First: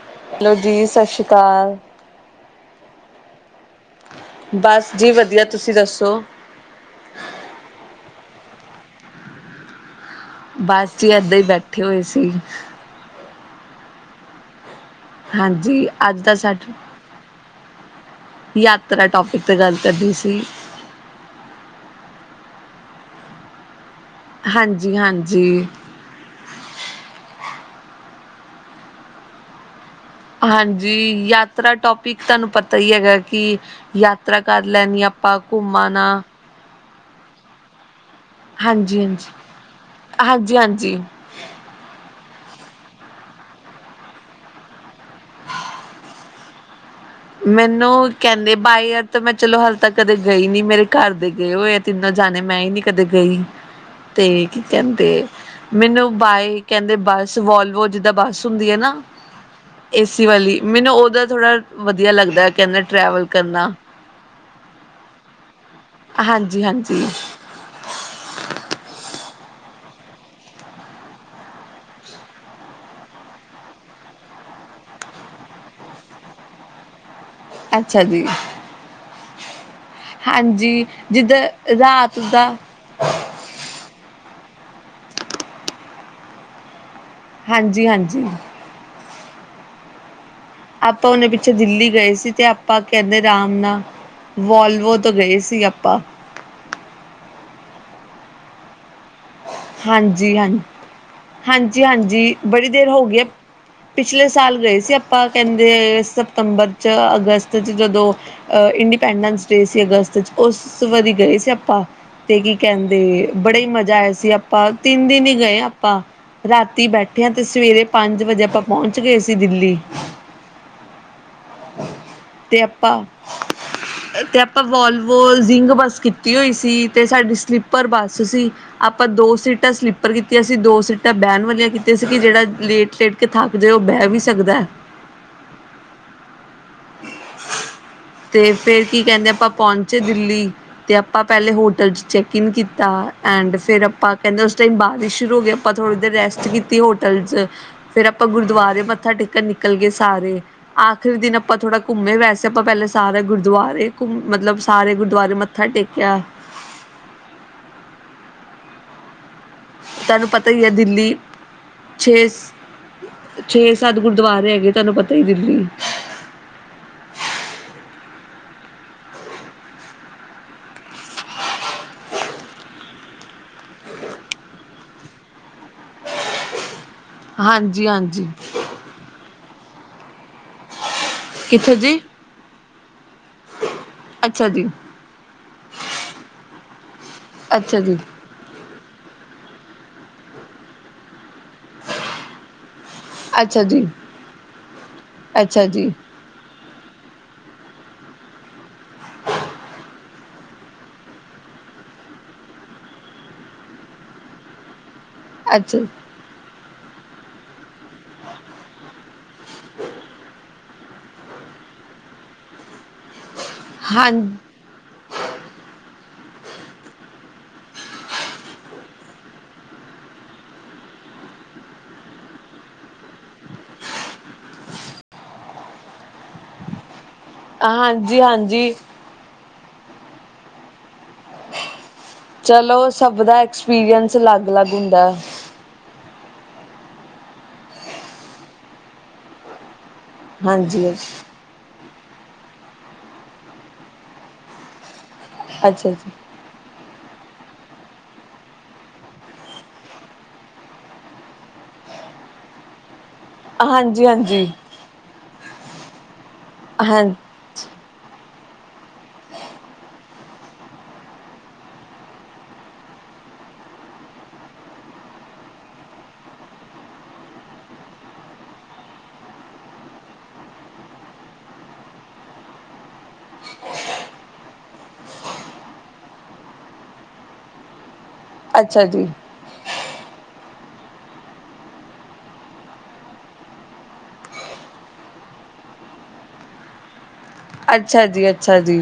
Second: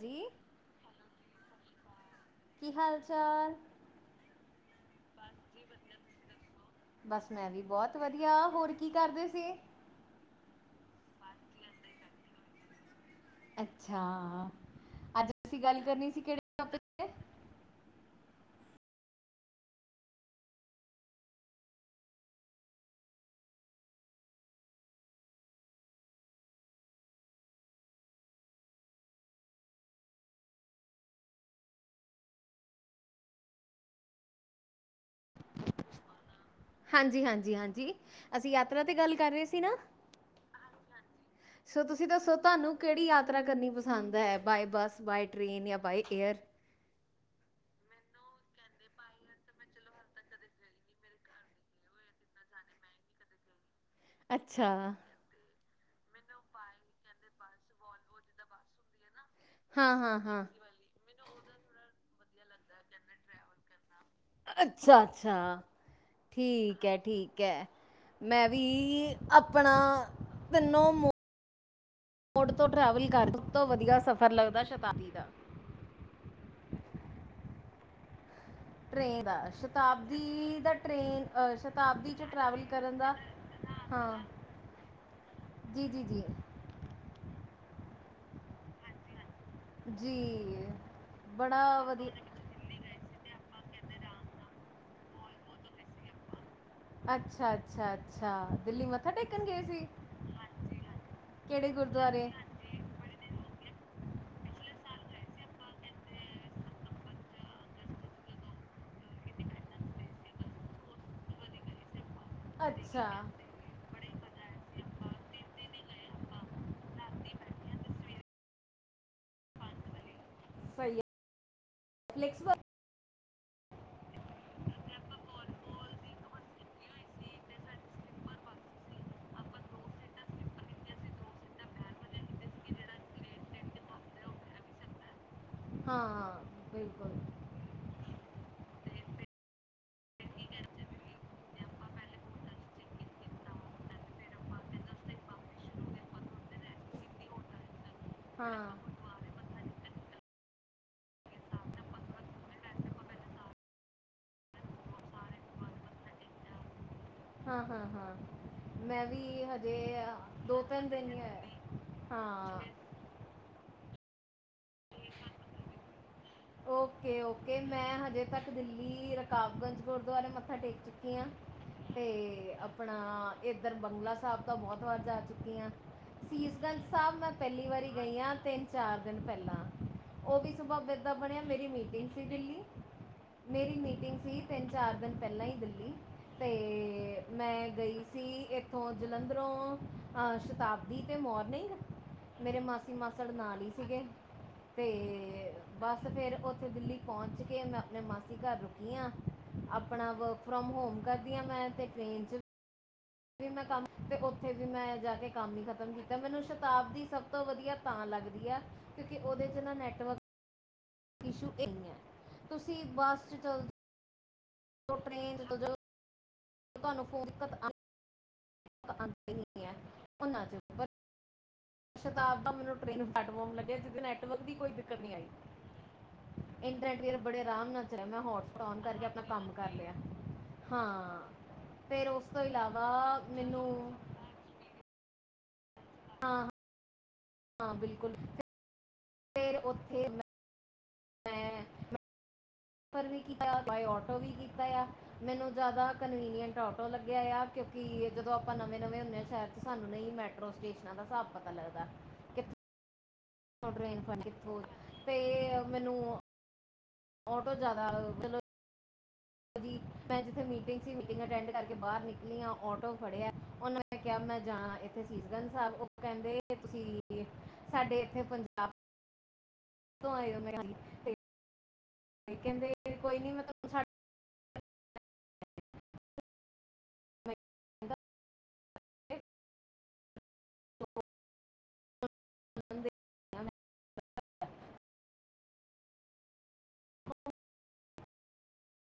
ਜੀ ਹੈਲੋ ਜੀ ਸਸ ਰੀ ਕਾਲ ਕੀ ਹਾਲ ਚਾਲ? ਬਸ ਜੀ ਵਧੀਆ ਤੁਸੀਂ ਦੱਸੋ? ਬਸ ਮੈਂ ਵੀ ਬਹੁਤ ਵਧੀਆ ਹੋਰ ਕੀ ਕਰਦੇ ਸੀ? ਬਸ ਜੀ ਏਦਾਂ ਈ ਬੈਠੇ ਹੋਏ ਸੀ। ਅੱਛਾ ਆ। ਹਾਂਜੀ ਅੱਜ ਤਾਂ ਸਾਡ ਟੌਪਿਕ ਤੇ ਯਾਤਰਾ ਟੋਪਿਕ ਤੇ ਗੱਲ ਕਰਦੀ ਸੀ। ਹਾਂਜੀ -ਹਾਂਜੀ। ਹਾਂਜੀ ਯਾਤਰਾ ਟੋਪਿਕ ਤੁਹਾਨੂੰ ਪਤਾ ਈ ਹੈਗਾ ਕਿ ਯਾਤਰਾ ਕਰ ਲੈਣੀ ਆਪ ਆਪਾ ਘੁੰਮ ਆਨਾ। ਹਾਂਜੀ -ਹਾਂਜੀ -ਹਾਂਜੀ ਅਸੀਂ ਯਾਤਰਾ ਤੇ ਗੱਲ ਕਰ ਰੇ ਸੀ ਨਾ। ਜੀ, ਸੋ ਤੁਸੀਂ ਦੱਸੋ ਤੁਹਾਨੂੰ ਕਿਹੜੀ ਯਾਤਰਾ ਕਰਨੀ ਪਸੰਦ ਹੈ ਬਾਏ ਬੱਸ ਬਾਏ ਟ੍ਰੇਨ ਜਾਂ ਬਾਏ ਏਅਰ। ਮੈਨੂੰ ਕਹਿੰਦੇ ਬਾਏ ਏਅਰ ਤਾਂ ਮੈਂ ਚਲੋ ਹਾਲੇ ਤੱਕ ਕਦੇ ਗਈ ਨੀ ਮੇਰੇ ਘਰ ਦੇ ਗਏ ਹੋਏ ਆ ਤਿੰਨੋ ਜਾਣੇ ਮੈਂ ਈ ਨੀ ਕਦੇ ਗਈ ਤੇ ਕੀ ਅੱਛਾ ਕਹਿੰਦੇ ਮੈਨੂੰ ਬਾਏ ਕਹਿੰਦੇ ਬੱਸ ਵੋਲਵੋ ਜਿੱਦਾਂ ਬੱਸ ਹੁੰਦੀ ਐ ਨਾ ਹਾਂ ਹਾਂ ਏਸੀ ਹਾਂ ਵਾਲੀ ਮੈਨੂੰ ਉਹਦਾ ਥੋੜਾ ਵਧੀਆ ਲੱਗਦਾ ਕਹਿੰਦੇ ਟਰੈਵਲ ਕਰਨਾ। ਅੱਛਾ-ਅੱਛਾ। ਹਾਂਜੀ ਠੀਕ ਐ ਹਾਂਜੀ ਠੀਕ ਐ ਮੈਂ ਵੀ ਈ ਆਪਣਾ ਤਿੰਨੋ ਮ ਮੋਡ ਤੋਂ ਟ੍ਰੈਵਲ ਕਰ ਸਭ ਤੋਂ ਵਧੀਆ ਸਫ਼ਰ ਲੱਗਦਾ ਏ ਸ਼ਤਾਬਦੀ ਦਾ। ਅੱਛਾ ਜੀ। ਟ੍ਰੇਨ ਦਾ ਸਤ ਸ਼ਤਾਬਦੀ ਦਾ ਹਾਂਜੀ ਟ੍ਰੇਨ ਜਿੱਦਾਂ ਅ ਸ਼ਤਾਬਦੀ ਰਾਤ ਚ ਦਾ ਟ੍ਰੈਵਲ ਕਰਨ ਦਾ ਹਾਂ, ਜੀ- ਜੀ- ਜੀ। ਹਾਂਜੀ-ਹਾਂਜੀ। ਜੀ। ਆਪਾਂ ਉਹਨੇ ਪਿੱਛੇ ਬੜਾ ਦਿੱਲੀ ਵਧੀਆ ਗਏ ਸੀ ਤੇ ਆਪਾਂ ਕਹਿੰਦੇ ਆਰਾਮ ਨਾ ਵੋਲਵੋ ਤੋਂ ਗਏ ਸੀ ਆਪਾਂ। ਅੱਛਾ-ਅੱਛਾ-ਅੱਛਾ ਦਿੱਲੀ ਮ ਹਾਂਜੀ, ਹਾਂ। ਕਿਹੜੇ ਗੁਰਦੁਆਰੇ ਹਾਂਜੀ-ਹਾਂਜੀ, ਬੜੀ ਦੇਰ ਹੋ ਗਈ ਐ ਪਿਛਲੇ ਸਾਲ ਗਏ ਸੀ ਆਪਾਂ ਕਹਿੰਦੇ ਸਤੰਬਰ ਚ ਅਗਸਤ 'ਚ ਜਦੋਂ ਅ ਇੰਡੀਪੈਂਡੈਂਸ ਸੀ ਅਗਸਤ ਚ ਉਸ ਵਾਰੀ ਗਏ ਸੀ ਆਪਾਂ ਤੇ ਕੀ ਕਹਿੰਦੇ ਅੱਛਾ ਬੜਾ ਈ ਮਜ਼ਾ ਆਇਆ ਸਹੀ ਸੀ। ਸੀ ਆਪਾਂ ਤਿੰਨ ਦਿਨ ਈ ਗਏ ਆਪਾਂ। ਰਾਤੀ ਬੈਠਿਆਂ ਤੇ ਸਵੇਰੇ ਪੰਜ ਵਜੇ ਆਪਾਂ ਪਹੁੰਚ ਗੇ ਸੀ ਦਿੱਲੀ। ਸਹੀ ਏ। ਤੇ ਆਪਾਂ, ਤੇ ਆਪਾਂ ਵੋਲਵੋ ਜਿੰਗ ਬੱਸ ਕੀਤੀ ਹੋਈ ਸੀ ਤੇ ਸਾਡੀ ਸਲੀਪਰ ਬੱਸ ਸੀ ਆਪਾਂ ਦੋ ਸੀਟਾਂ ਸਲੀਪਰ ਕੀਤੀਆਂ ਸੀ ਦੋ ਸੀਟ ਤਾਂ ਬਹਿਣ ਵਾਲੀਆਂ ਕੀਤੇ ਸੀ ਕਿ ਜਿਹੜਾ ਲੇਟ-ਲੇਟ ਕੇ ਥੱਕ ਜੇ ਉਹ ਬਹਿ ਵੀ ਸਕਦਾ ਐ। ਹਾਂ। ਬਿਲਕੁਲ ਤੇ ਫੇਰ ਕੀ ਕਹਿੰਦੇ ਆਪਾਂ ਪਹੁੰਚੇ ਦਿੱਲੀ ਤੇ ਆਪਾਂ ਪਹਿਲੇ ਹੋਟਲ 'ਚ ਚੈੱਕਇਨ ਕੀਤਾ ਐਂਡ ਫੇਰ ਆਪਾਂ ਕਹਿੰਦੇ ਉਸ ਟਾਈਮ ਬਾਰਿਸ਼ ਸ਼ੁਰੂ ਹੋ ਗਈ ਆਪਾਂ ਥੋੜ੍ਹੀ ਦੇਰ ਰੈਸਟ ਕੀਤੀ ਹੋਟਲ ਚ ਫੇਰ ਆਪਾਂ ਹਾਂ ਗੁਰਦੁਆਰੇ ਮੱਥਾ ਟੇਕਣ ਨਿਕਲ ਗਏ ਸਾਰੇ ਆਖਰੀ ਦਿਨ ਆਪਾਂ ਥੋੜਾ ਘੁੰਮੇ ਵੈਸੇ ਆਪਾਂ ਪਹਿਲ ਸਾ ਗੁਰਦੁਆਰੇ ਘਕ ਮਤਲਬ ਸਾਰੇ ਗੁਰਦੁਆਰੇ ਮੱਥਾ ਟੇਕਿਆ। [unintelligible] ਹਾਂ-ਹਾਂ-ਹਾਂ ਮੈਂ ਕਿ ਹਜੇ ਆ ਤੁਹਾਨੂੰ ਪਤਾ ਹੀ ਹੈ ਦੋ-ਤਿੰਨ ਦਿਨ ਦਿੱਲੀ ਹੈ ਛੇ ਹਾਂ। ਛੇ ਸੱਤ ਗੁਰਦੁਆਰੇ ਹੈਗੇ ਤੁਹਾਨੂੰ ਪਤਾ ਹੀ ਦਿੱਲੀ। ਓਕੇ-ਓਕੇ, ਮੈਂ ਹਜੇ ਤੱਕ ਦਿੱਲੀ ਰਕਾਬਗੰਜ ਗੁਰਦੁਆਰੇ ਮੱਥਾ ਟੇਕ ਚੁੱਕੀ ਹਾਂ। ਤੇ ਆਪਣਾ ਇੱਧਰ ਬੰਗਲਾ ਸਾਹਿਬ ਤਾਂ ਬਹੁਤ ਵਾਰ ਜਾ ਚੁੱਕੀ ਹਾਂ। ਸੀਸ ਗੰਜ ਸਾਹਿਬ, ਮੈਂ ਪਹਿਲੀ ਹਾਂਜੀ ਵਾਰੀ ਗਈ ਹਾਂਜੀ ਹ ਤਿੰਨ-ਚਾਰ ਦਿਨ ਪਹਿਲਾਂ ਉਹ ਵੀ ਕਿੱਦਾਂ ਬਣਿਆ ਮੇਰੀ ਕਿੱਥੇ ਜੀ ਮੀਟਿੰਗ ਸੀ ਦਿੱਲੀ। ਮੇਰੀ ਮੀਟਿੰਗ ਸੀ ਅੱਛਾ ਜੀ ਤਿੰਨ ਚਾਰ ਦਿਨ ਪਹਿਲਾਂ ਹੀ ਦਿੱਲੀ ਤੇ ਮੈਂ ਅੱਛਾ ਜੀ ਗਈ ਸੀ। ਇੱਥੋਂ ਜਲੰਧਰੋਂ ਅਹ ਸ਼ਤਾਬਦੀ ਤੇ ਮੌਲ ਨਹੀਂ ਮੇਰੇ ਮਾਸੀ ਮਾਸੜ ਅੱਛਾ ਨਾਲ ਹੀ ਜੀ ਸੀਗੇ ਤੇ ਅੱਛਾ ਜੀ ਬਸ ਫਿਰ ਉੱਥੇ ਦਿੱਲੀ ਪਹੁੰਚ ਕੇ ਮੈਂ ਆਪਣੇ ਮਾਸੀ ਘਰ ਰੁਕੀ ਹਾਂ ਆਪਣਾ ਵ ਫਰੋਮ ਹੋਮ ਕਰਦੀ ਹਾਂ ਮੈਂ ਅਤੇ ਟ੍ਰੇਨ 'ਚ ਮੈਂ ਕੰਮ ਉੱਥੇ ਵੀ ਮੈਂ ਜਾ ਕੰਮ ਨੀ ਅੱਛਾ ਖਤਮ ਕੀਤਾ ਮੈਨੂੰ ਸ਼ਤਾਬਦੀ ਸਭ ਤੋਂ ਵਧੀਆ ਤਾਂ ਲੱਗਦੀ ਆ ਕਿਉਂਕਿ ਉਹਦੇ ਚ ਨਾ ਨੈਟਵਰਕ ਇਸ਼ੂ ਇਹੀ ਹੈ ਤੁ ਤੁਸੀ ਬੱਸ ਚ ਹਾਂ ਚ ਟਰੇਨ ਚ ਤੁਹਾਨੂੰ ਫੋੜ ਉਹ ਸ਼ਤਾਬ ਦਾ ਮੈਨੂੰ ਟਰੇਨ ਹੈਡਫੋਨ ਲੱਗਿਆ ਜਿਦੇ ਨੈਟਵਰਕ ਦੀ ਕੋਈ ਦਿੱਕਤ ਨੀ ਆਈ। ਇੰਟਰਨੈਟ ਮੇਰੇ ਬੜੇ ਆਰਾਮ ਨਾਲ ਚੱਲਿਆ ਹਾਂਜੀ ਮੈਂ ਹਾਂਜੀ ਹੋਟਸਪੋਟ ਨ ਕਰਕੇ ਆਪਣਾ ਕੰਮ ਕਰ ਲਿਆ ਹਾਂ। ਫਿਰ ਉਸ ਤੋਂ ਇਲਾਵਾ ਚਲੋ ਸਭ ਦਾ ਮੈਨੂੰ ਐਕਸਪੀਰੀਅੰਸ ਅਲੱਗ-ਅਲੱਗ ਹੁੰਦਾ। ਹਾਂ। ਹਾਂ, ਬਿਲਕੁਲ ਫਿਰ ਉੱਥੇ ਹਾਂਜੀ। ਹ। ਰ ਕੀਤਾ ਆਟੋ ਵੀ ਕੀਤਾ ਆ ਮੈਨੂੰ ਜਿਆਦਾ ਅੱਛਾ ਜੀ ਕਨਵੀਨੀਟ ਮੈੋ ਲੱਗਿਆ ਆ ਕਿਉਂਕਿ ਜਦੋਂ ਆਪਾਂ ਨਵੇਂ-ਨਵੇਂ ਹੁੰਦੇ ਹਾਂ ਸ਼ਹਿਰ ਚਚ ਸਾਨੂੰ ਨਹੀਂ ਹੀ ਮੈਟਰੋ ਸਟੇਸ਼ਨਾਂ ਦਾ ਹਿਸਾਬ ਪਤਾ ਲੱਗਦਾ। ਕਿਥੇ? ਟਰੇਨ ਹਾਂਜੀ ਫੜ ਹਾਂਜੀ ਹੋ ਤੇ ਮੈਨੂੰ ਹਾਂ ਆਟੋ ਜ਼ਿਆਦਾ ਥ ਹਮ਼। ਮੈਂ ਜਿੱਥੇ ਮੀਟਿੰਗ ਸੀ ਮੀਟਿੰਗ ਅਟੈਂਡ ਕਰਕੇ ਬਾਹਰ ਨਿਕਲੀ ਆ ਆਟੋ ਫੜਿਆ ਉਹਨਾਂ ਨੇ ਕਿਹਾ ਮੈਂ ਜਾਣਾ। ਥੇ ਸੀਸਗੰਜ ਸਾਹਿਬ ਉਹ ਕਹਿੰਦੇ ਤੁਸੀਂ ਸਾਡੇ ਇੱਥੇ ਪੰਜਾਬ ਹਮ। ਕਿਉਂ ਆਈ ਹੋ ਮੇਰੇ ਕਹਿੰਦੇ ਕੋਈ ਨੀ ਮੈਂ ਤੂਹਾਨੂੰ ਛਢ [unintelligible] ਅੱਛਾ ਜੀ। ਕਹਿੰਦਾ [unintelligible] ਅੱਛਾ ਜੀ-ਅੱਛਾ ਜੀ।